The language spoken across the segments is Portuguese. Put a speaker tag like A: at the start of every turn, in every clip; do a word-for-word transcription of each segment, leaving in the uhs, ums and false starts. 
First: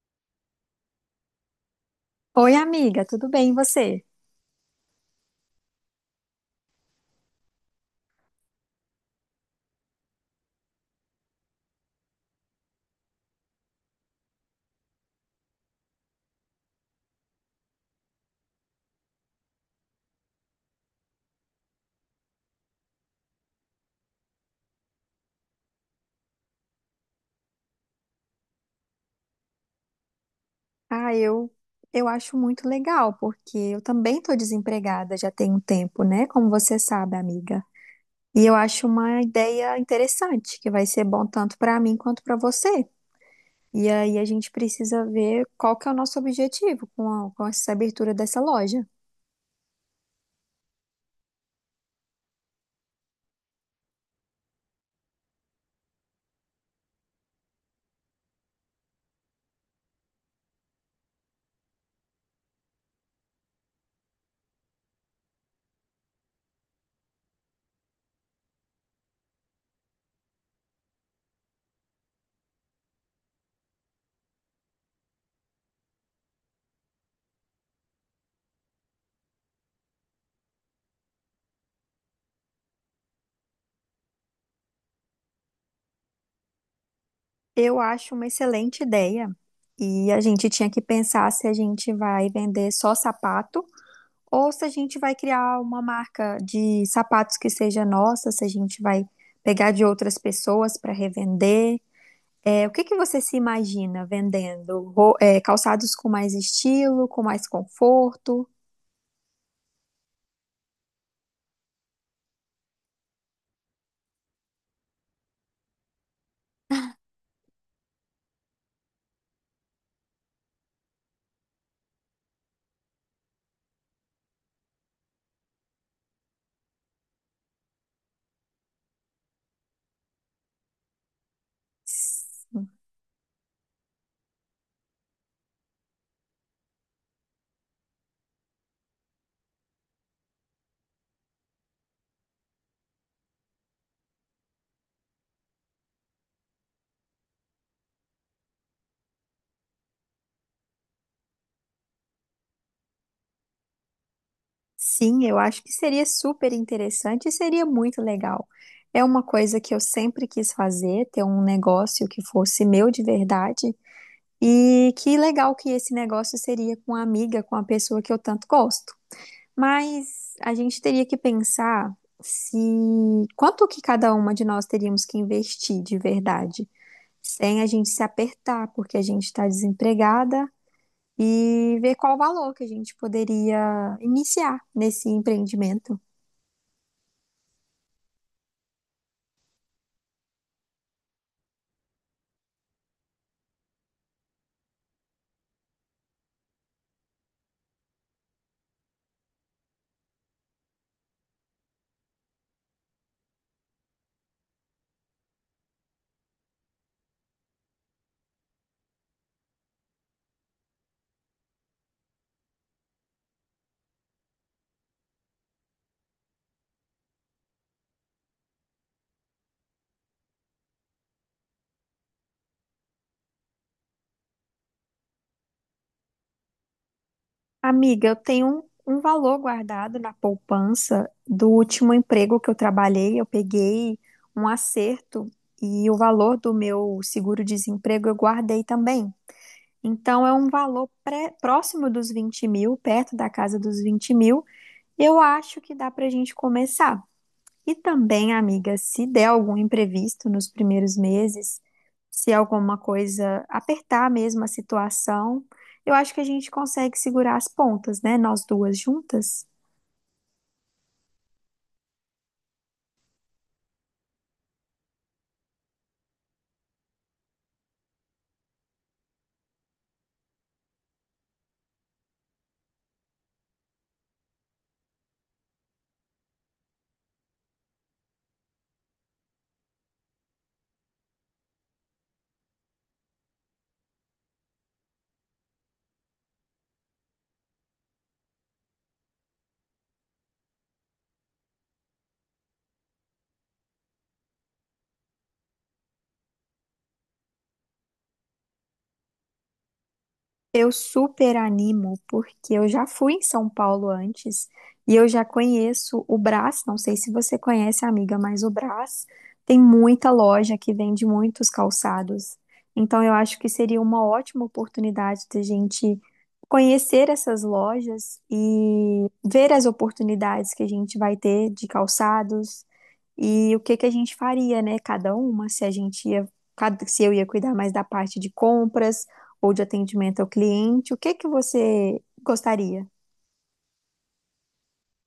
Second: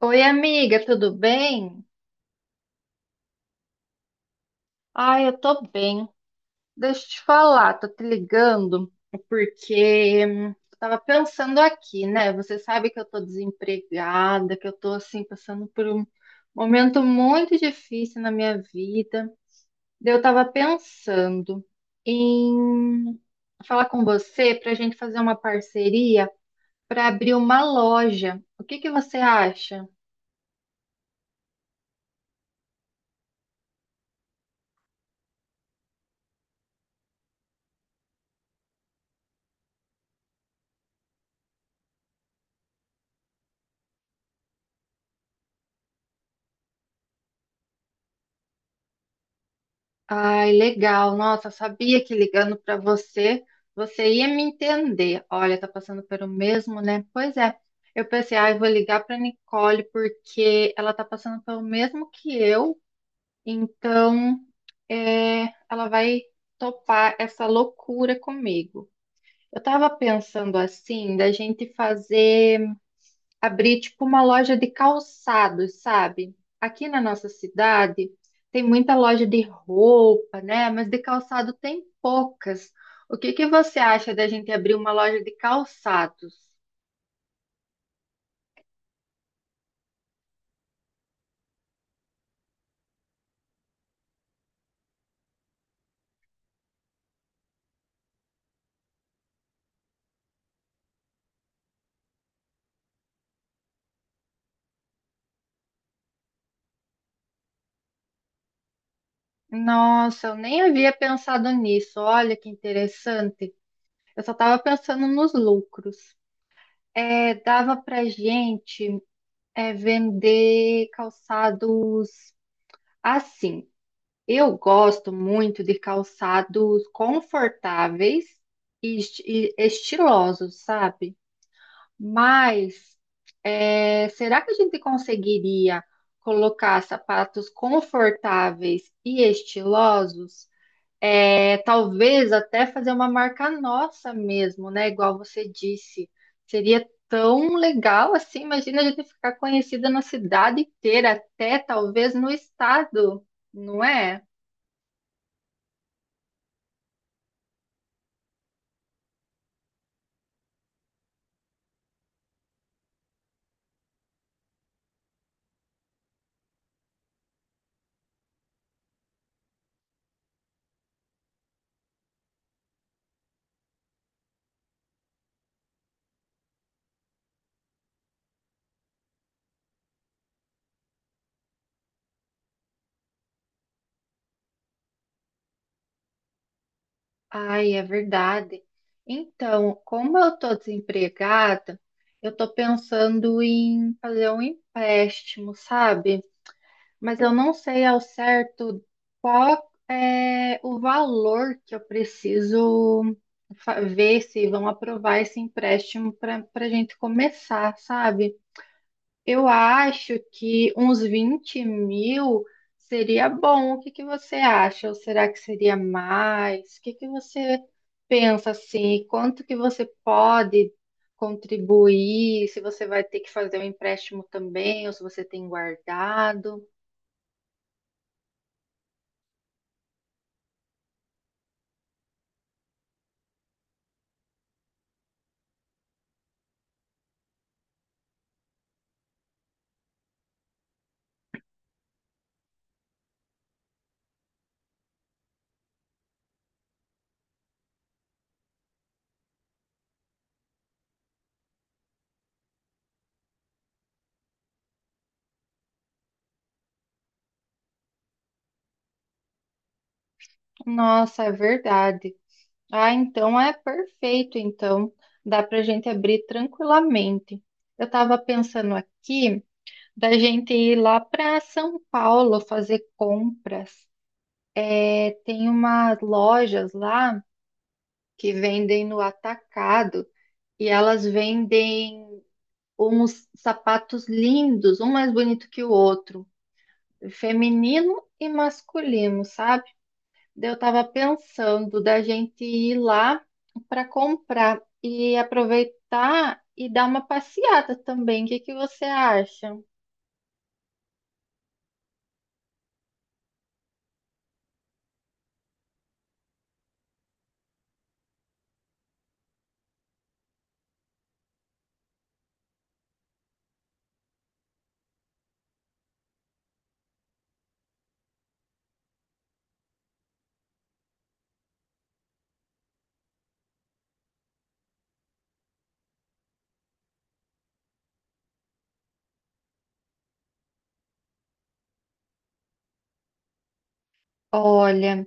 A: Oi, amiga, tudo bem?
B: Oi, amiga, tudo bem, e você?
A: Ai, eu tô bem. Deixa eu te falar, tô te ligando porque hum, eu tava pensando aqui, né? Você sabe que eu tô desempregada, que eu tô assim passando por um momento muito difícil na minha vida. Daí eu tava pensando em falar com você pra gente fazer uma parceria pra abrir uma loja. O que que você acha?
B: Ah, eu, eu acho muito legal, porque eu também estou desempregada já tem um tempo, né? Como você sabe, amiga. E eu acho uma ideia interessante, que vai ser bom tanto para mim quanto para você. E aí a gente precisa ver qual que é o nosso objetivo com, a- com essa abertura dessa loja.
A: Ai, legal. Nossa, sabia que ligando para você, você ia me entender. Olha, tá passando pelo mesmo, né? Pois é. Eu pensei, ai, vou ligar para Nicole porque ela tá passando pelo mesmo que eu. Então, é, ela vai topar essa loucura comigo. Eu tava pensando assim, da gente fazer abrir tipo uma loja de calçados, sabe? Aqui na nossa cidade tem muita loja de roupa, né? Mas de calçado tem poucas. O que que você acha da gente abrir uma loja de calçados?
B: Eu acho uma excelente ideia. E a gente tinha que pensar se a gente vai vender só sapato. Ou se a gente vai criar uma marca de sapatos que seja nossa, se a gente vai pegar de outras pessoas para revender. É, o que que você se imagina vendendo? Ro- é, calçados com mais estilo, com mais conforto?
A: Nossa, eu nem havia pensado nisso. Olha que interessante. Eu só estava pensando nos lucros. É, dava pra gente é, vender calçados assim. Eu gosto muito de calçados confortáveis e esti- e estilosos, sabe? Mas é, será que a gente conseguiria colocar sapatos confortáveis e estilosos? É, talvez até fazer uma marca nossa mesmo, né? Igual você disse. Seria tão legal assim. Imagina a gente ficar conhecida na cidade inteira, até talvez no estado, não é?
B: Sim, eu acho que seria super interessante e seria muito legal. É uma coisa que eu sempre quis fazer, ter um negócio que fosse meu de verdade. E que legal que esse negócio seria com a amiga, com a pessoa que eu tanto gosto. Mas a gente teria que pensar se quanto que cada uma de nós teríamos que investir de verdade, sem a gente se apertar, porque a gente está desempregada, e ver qual o valor que a gente poderia iniciar nesse empreendimento.
A: Ai, é verdade. Então, como eu tô desempregada, eu tô pensando em fazer um empréstimo, sabe? Mas eu não sei ao certo qual é o valor que eu preciso fa- ver se vão aprovar esse empréstimo para para a gente começar, sabe? Eu acho que uns vinte mil seria bom. O que que você acha? Ou será que seria mais? O que que você pensa assim? Quanto que você pode contribuir? Se você vai ter que fazer um empréstimo também, ou se você tem guardado?
B: Amiga, eu tenho um, um valor guardado na poupança do último emprego que eu trabalhei, eu peguei um acerto e o valor do meu seguro-desemprego eu guardei também. Então, é um valor pré- próximo dos vinte mil, perto da casa dos vinte mil. Eu acho que dá para a gente começar. E também, amiga, se der algum imprevisto nos primeiros meses, se alguma coisa apertar mesmo a situação, eu acho que a gente consegue segurar as pontas, né? Nós duas juntas.
A: Nossa, é verdade. Ah, então é perfeito. Então dá para gente abrir tranquilamente. Eu estava pensando aqui. Da gente ir lá para São Paulo fazer compras. É, tem umas lojas lá que vendem no atacado e elas vendem uns sapatos lindos, um mais bonito que o outro, feminino e masculino, sabe? Daí eu tava pensando da gente ir lá para comprar e aproveitar e dar uma passeada também. O que que você acha?
B: Eu super animo, porque eu já fui em São Paulo antes e eu já conheço o Brás. Não sei se você conhece, amiga, mas o Brás tem muita loja que vende muitos calçados. Então, eu acho que seria uma ótima oportunidade de a gente conhecer essas lojas e ver as oportunidades que a gente vai ter de calçados e o que que a gente faria, né? Cada uma, se a gente ia, cada- se eu ia cuidar mais da parte de compras ou de atendimento ao cliente, o que que você gostaria?
A: Olha.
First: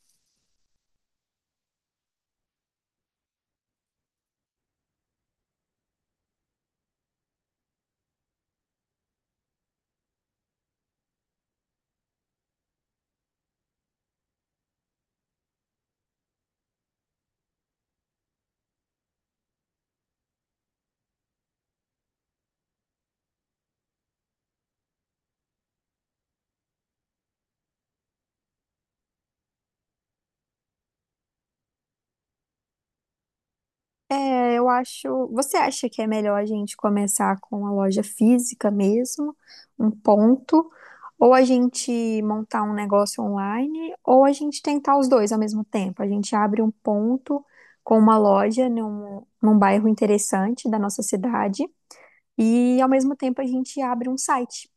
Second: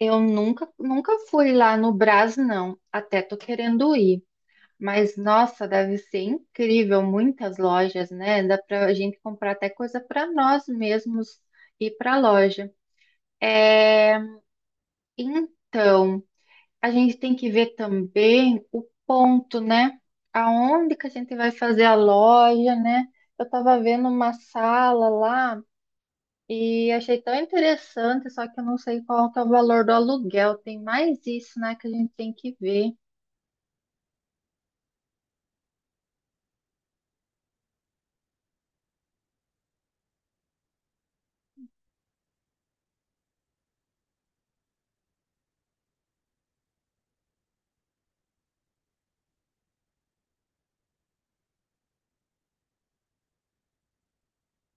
A: Eu nunca, nunca fui lá no Brás, não. Até tô querendo ir. Mas, nossa, deve ser incrível. Muitas lojas, né? Dá pra gente comprar até coisa para nós mesmos ir pra loja. É, então, a gente tem que ver também o ponto, né? Aonde que a gente vai fazer a loja, né? Eu tava vendo uma sala lá e achei tão interessante, só que eu não sei qual que é o valor do aluguel. Tem mais isso, né, que a gente tem que ver.
B: É, eu acho. Você acha que é melhor a gente começar com a loja física mesmo, um ponto, ou a gente montar um negócio online, ou a gente tentar os dois ao mesmo tempo? A gente abre um ponto com uma loja num, num bairro interessante da nossa cidade, e ao mesmo tempo a gente abre um site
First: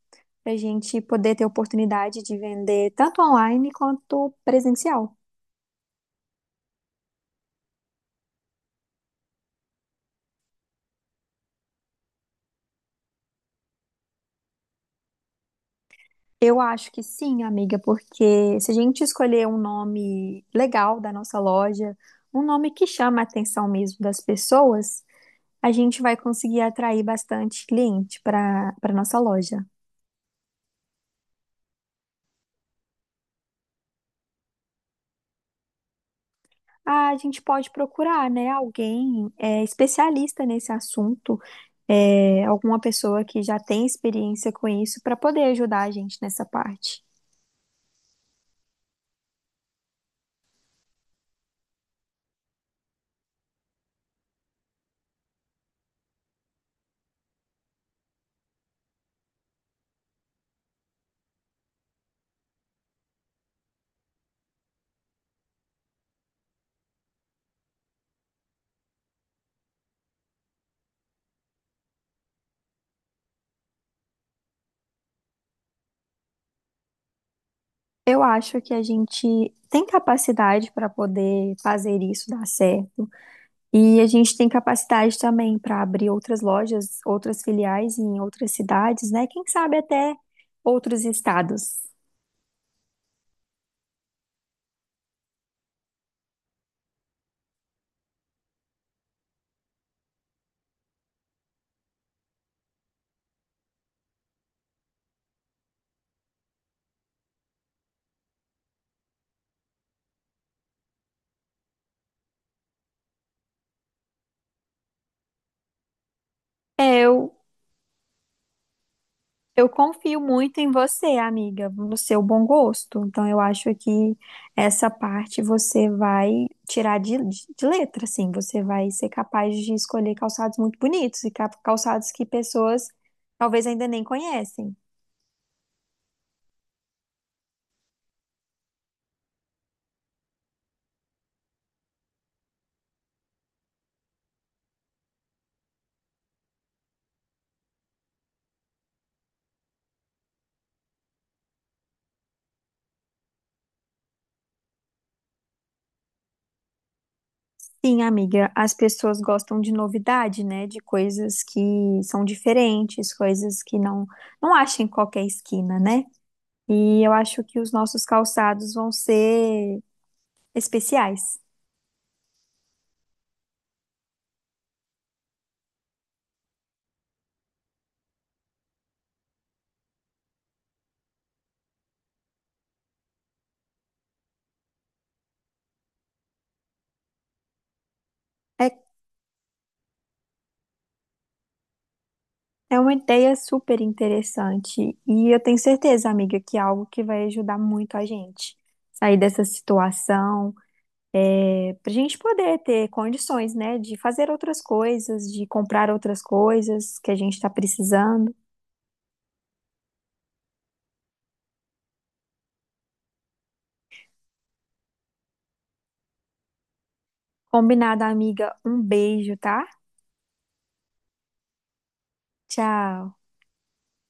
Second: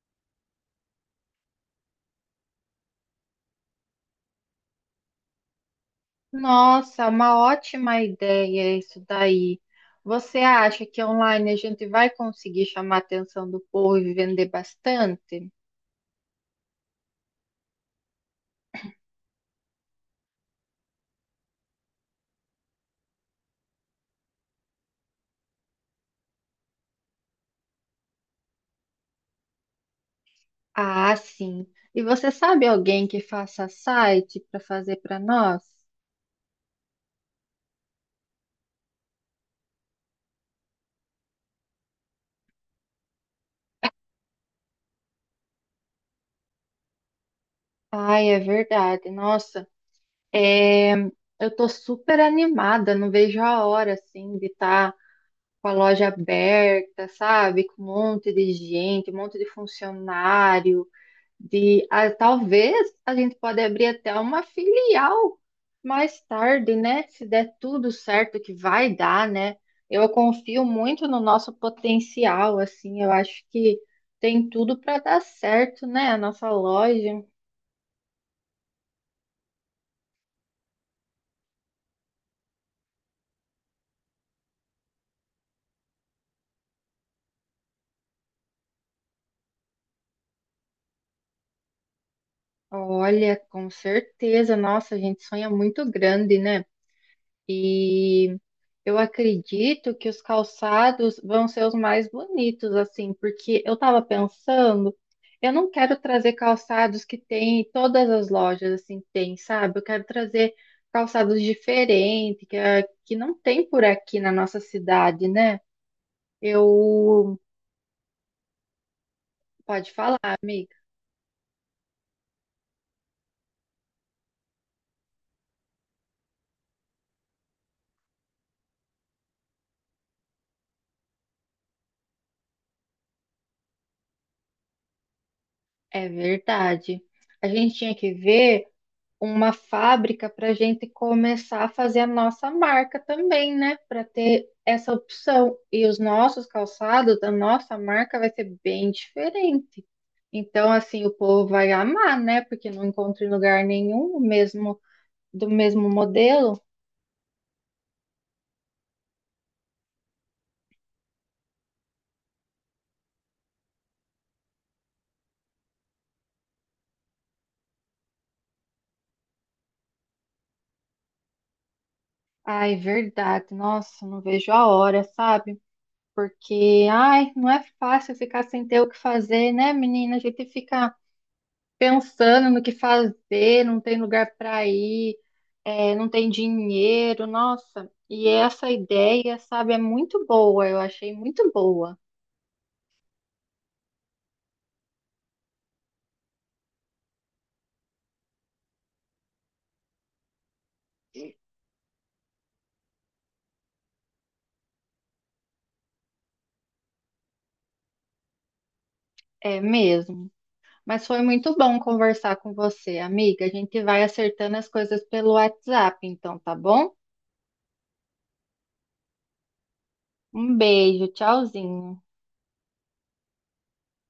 B: para a gente poder ter oportunidade de vender tanto online quanto presencial.
A: Nossa, uma ótima ideia isso daí. Você acha que online a gente vai conseguir chamar a atenção do povo e vender bastante?
B: Eu acho que sim, amiga, porque se a gente escolher um nome legal da nossa loja, um nome que chama a atenção mesmo das pessoas, a gente vai conseguir atrair bastante cliente para para nossa loja.
A: Ah, sim. E você sabe alguém que faça site para fazer para nós?
B: Ah, a gente pode procurar, né, alguém é, especialista nesse assunto, é, alguma pessoa que já tem experiência com isso para poder ajudar a gente nessa parte.
A: Ai, é verdade. Nossa, é, eu tô super animada, não vejo a hora assim de estar com a loja aberta, sabe? Com um monte de gente, um monte de funcionário, de ah, talvez a gente pode abrir até uma filial mais tarde, né? Se der tudo certo que vai dar, né? Eu confio muito no nosso potencial, assim, eu acho que tem tudo para dar certo, né? A nossa loja.
B: Eu acho que a gente tem capacidade para poder fazer isso dar certo. E a gente tem capacidade também para abrir outras lojas, outras filiais em outras cidades, né? Quem sabe até outros estados.
A: Olha, com certeza, nossa, a gente sonha muito grande, né? E eu acredito que os calçados vão ser os mais bonitos, assim, porque eu tava pensando, eu não quero trazer calçados que tem em todas as lojas, assim, tem, sabe? Eu quero trazer calçados diferentes, que, é- que não tem por aqui na nossa cidade, né?
B: É, eu,
A: Eu.
B: eu
A: Pode falar,
B: confio muito em
A: amiga.
B: você, amiga, no seu bom gosto. Então, eu acho que essa parte você vai tirar de, de, de letra, assim. Você vai ser capaz de escolher calçados muito bonitos e ca- calçados que pessoas talvez ainda nem conhecem.
A: É verdade. A gente tinha que ver. Uma fábrica para a gente começar a fazer a nossa marca também, né? Para ter essa opção. E os nossos calçados, da nossa marca, vai ser bem diferente. Então, assim, o povo vai amar, né? Porque não encontra em lugar nenhum o mesmo do mesmo modelo.
B: Sim, amiga, as pessoas gostam de novidade, né? De coisas que são diferentes, coisas que não não acham em qualquer esquina, né? E eu acho que os nossos calçados vão ser especiais.
A: Ai, verdade. Nossa, não vejo a hora, sabe? Porque, ai, não é fácil ficar sem ter o que fazer, né, menina? A gente fica pensando no que fazer, não tem lugar para ir, é, não tem dinheiro, nossa. E essa
B: É,
A: ideia, sabe, é muito boa, eu achei muito boa,
B: é uma ideia super interessante e eu tenho certeza, amiga, que é algo que vai ajudar muito a gente sair dessa situação, para a gente poder ter condições, né? De fazer outras coisas, de comprar outras coisas que a gente está precisando.
A: é mesmo. Mas foi muito bom conversar com você, amiga. A gente vai acertando as coisas pelo WhatsApp, então, tá bom?
B: Combinado, amiga. Um beijo, tá?
A: Um beijo, tchauzinho.
B: Tchau.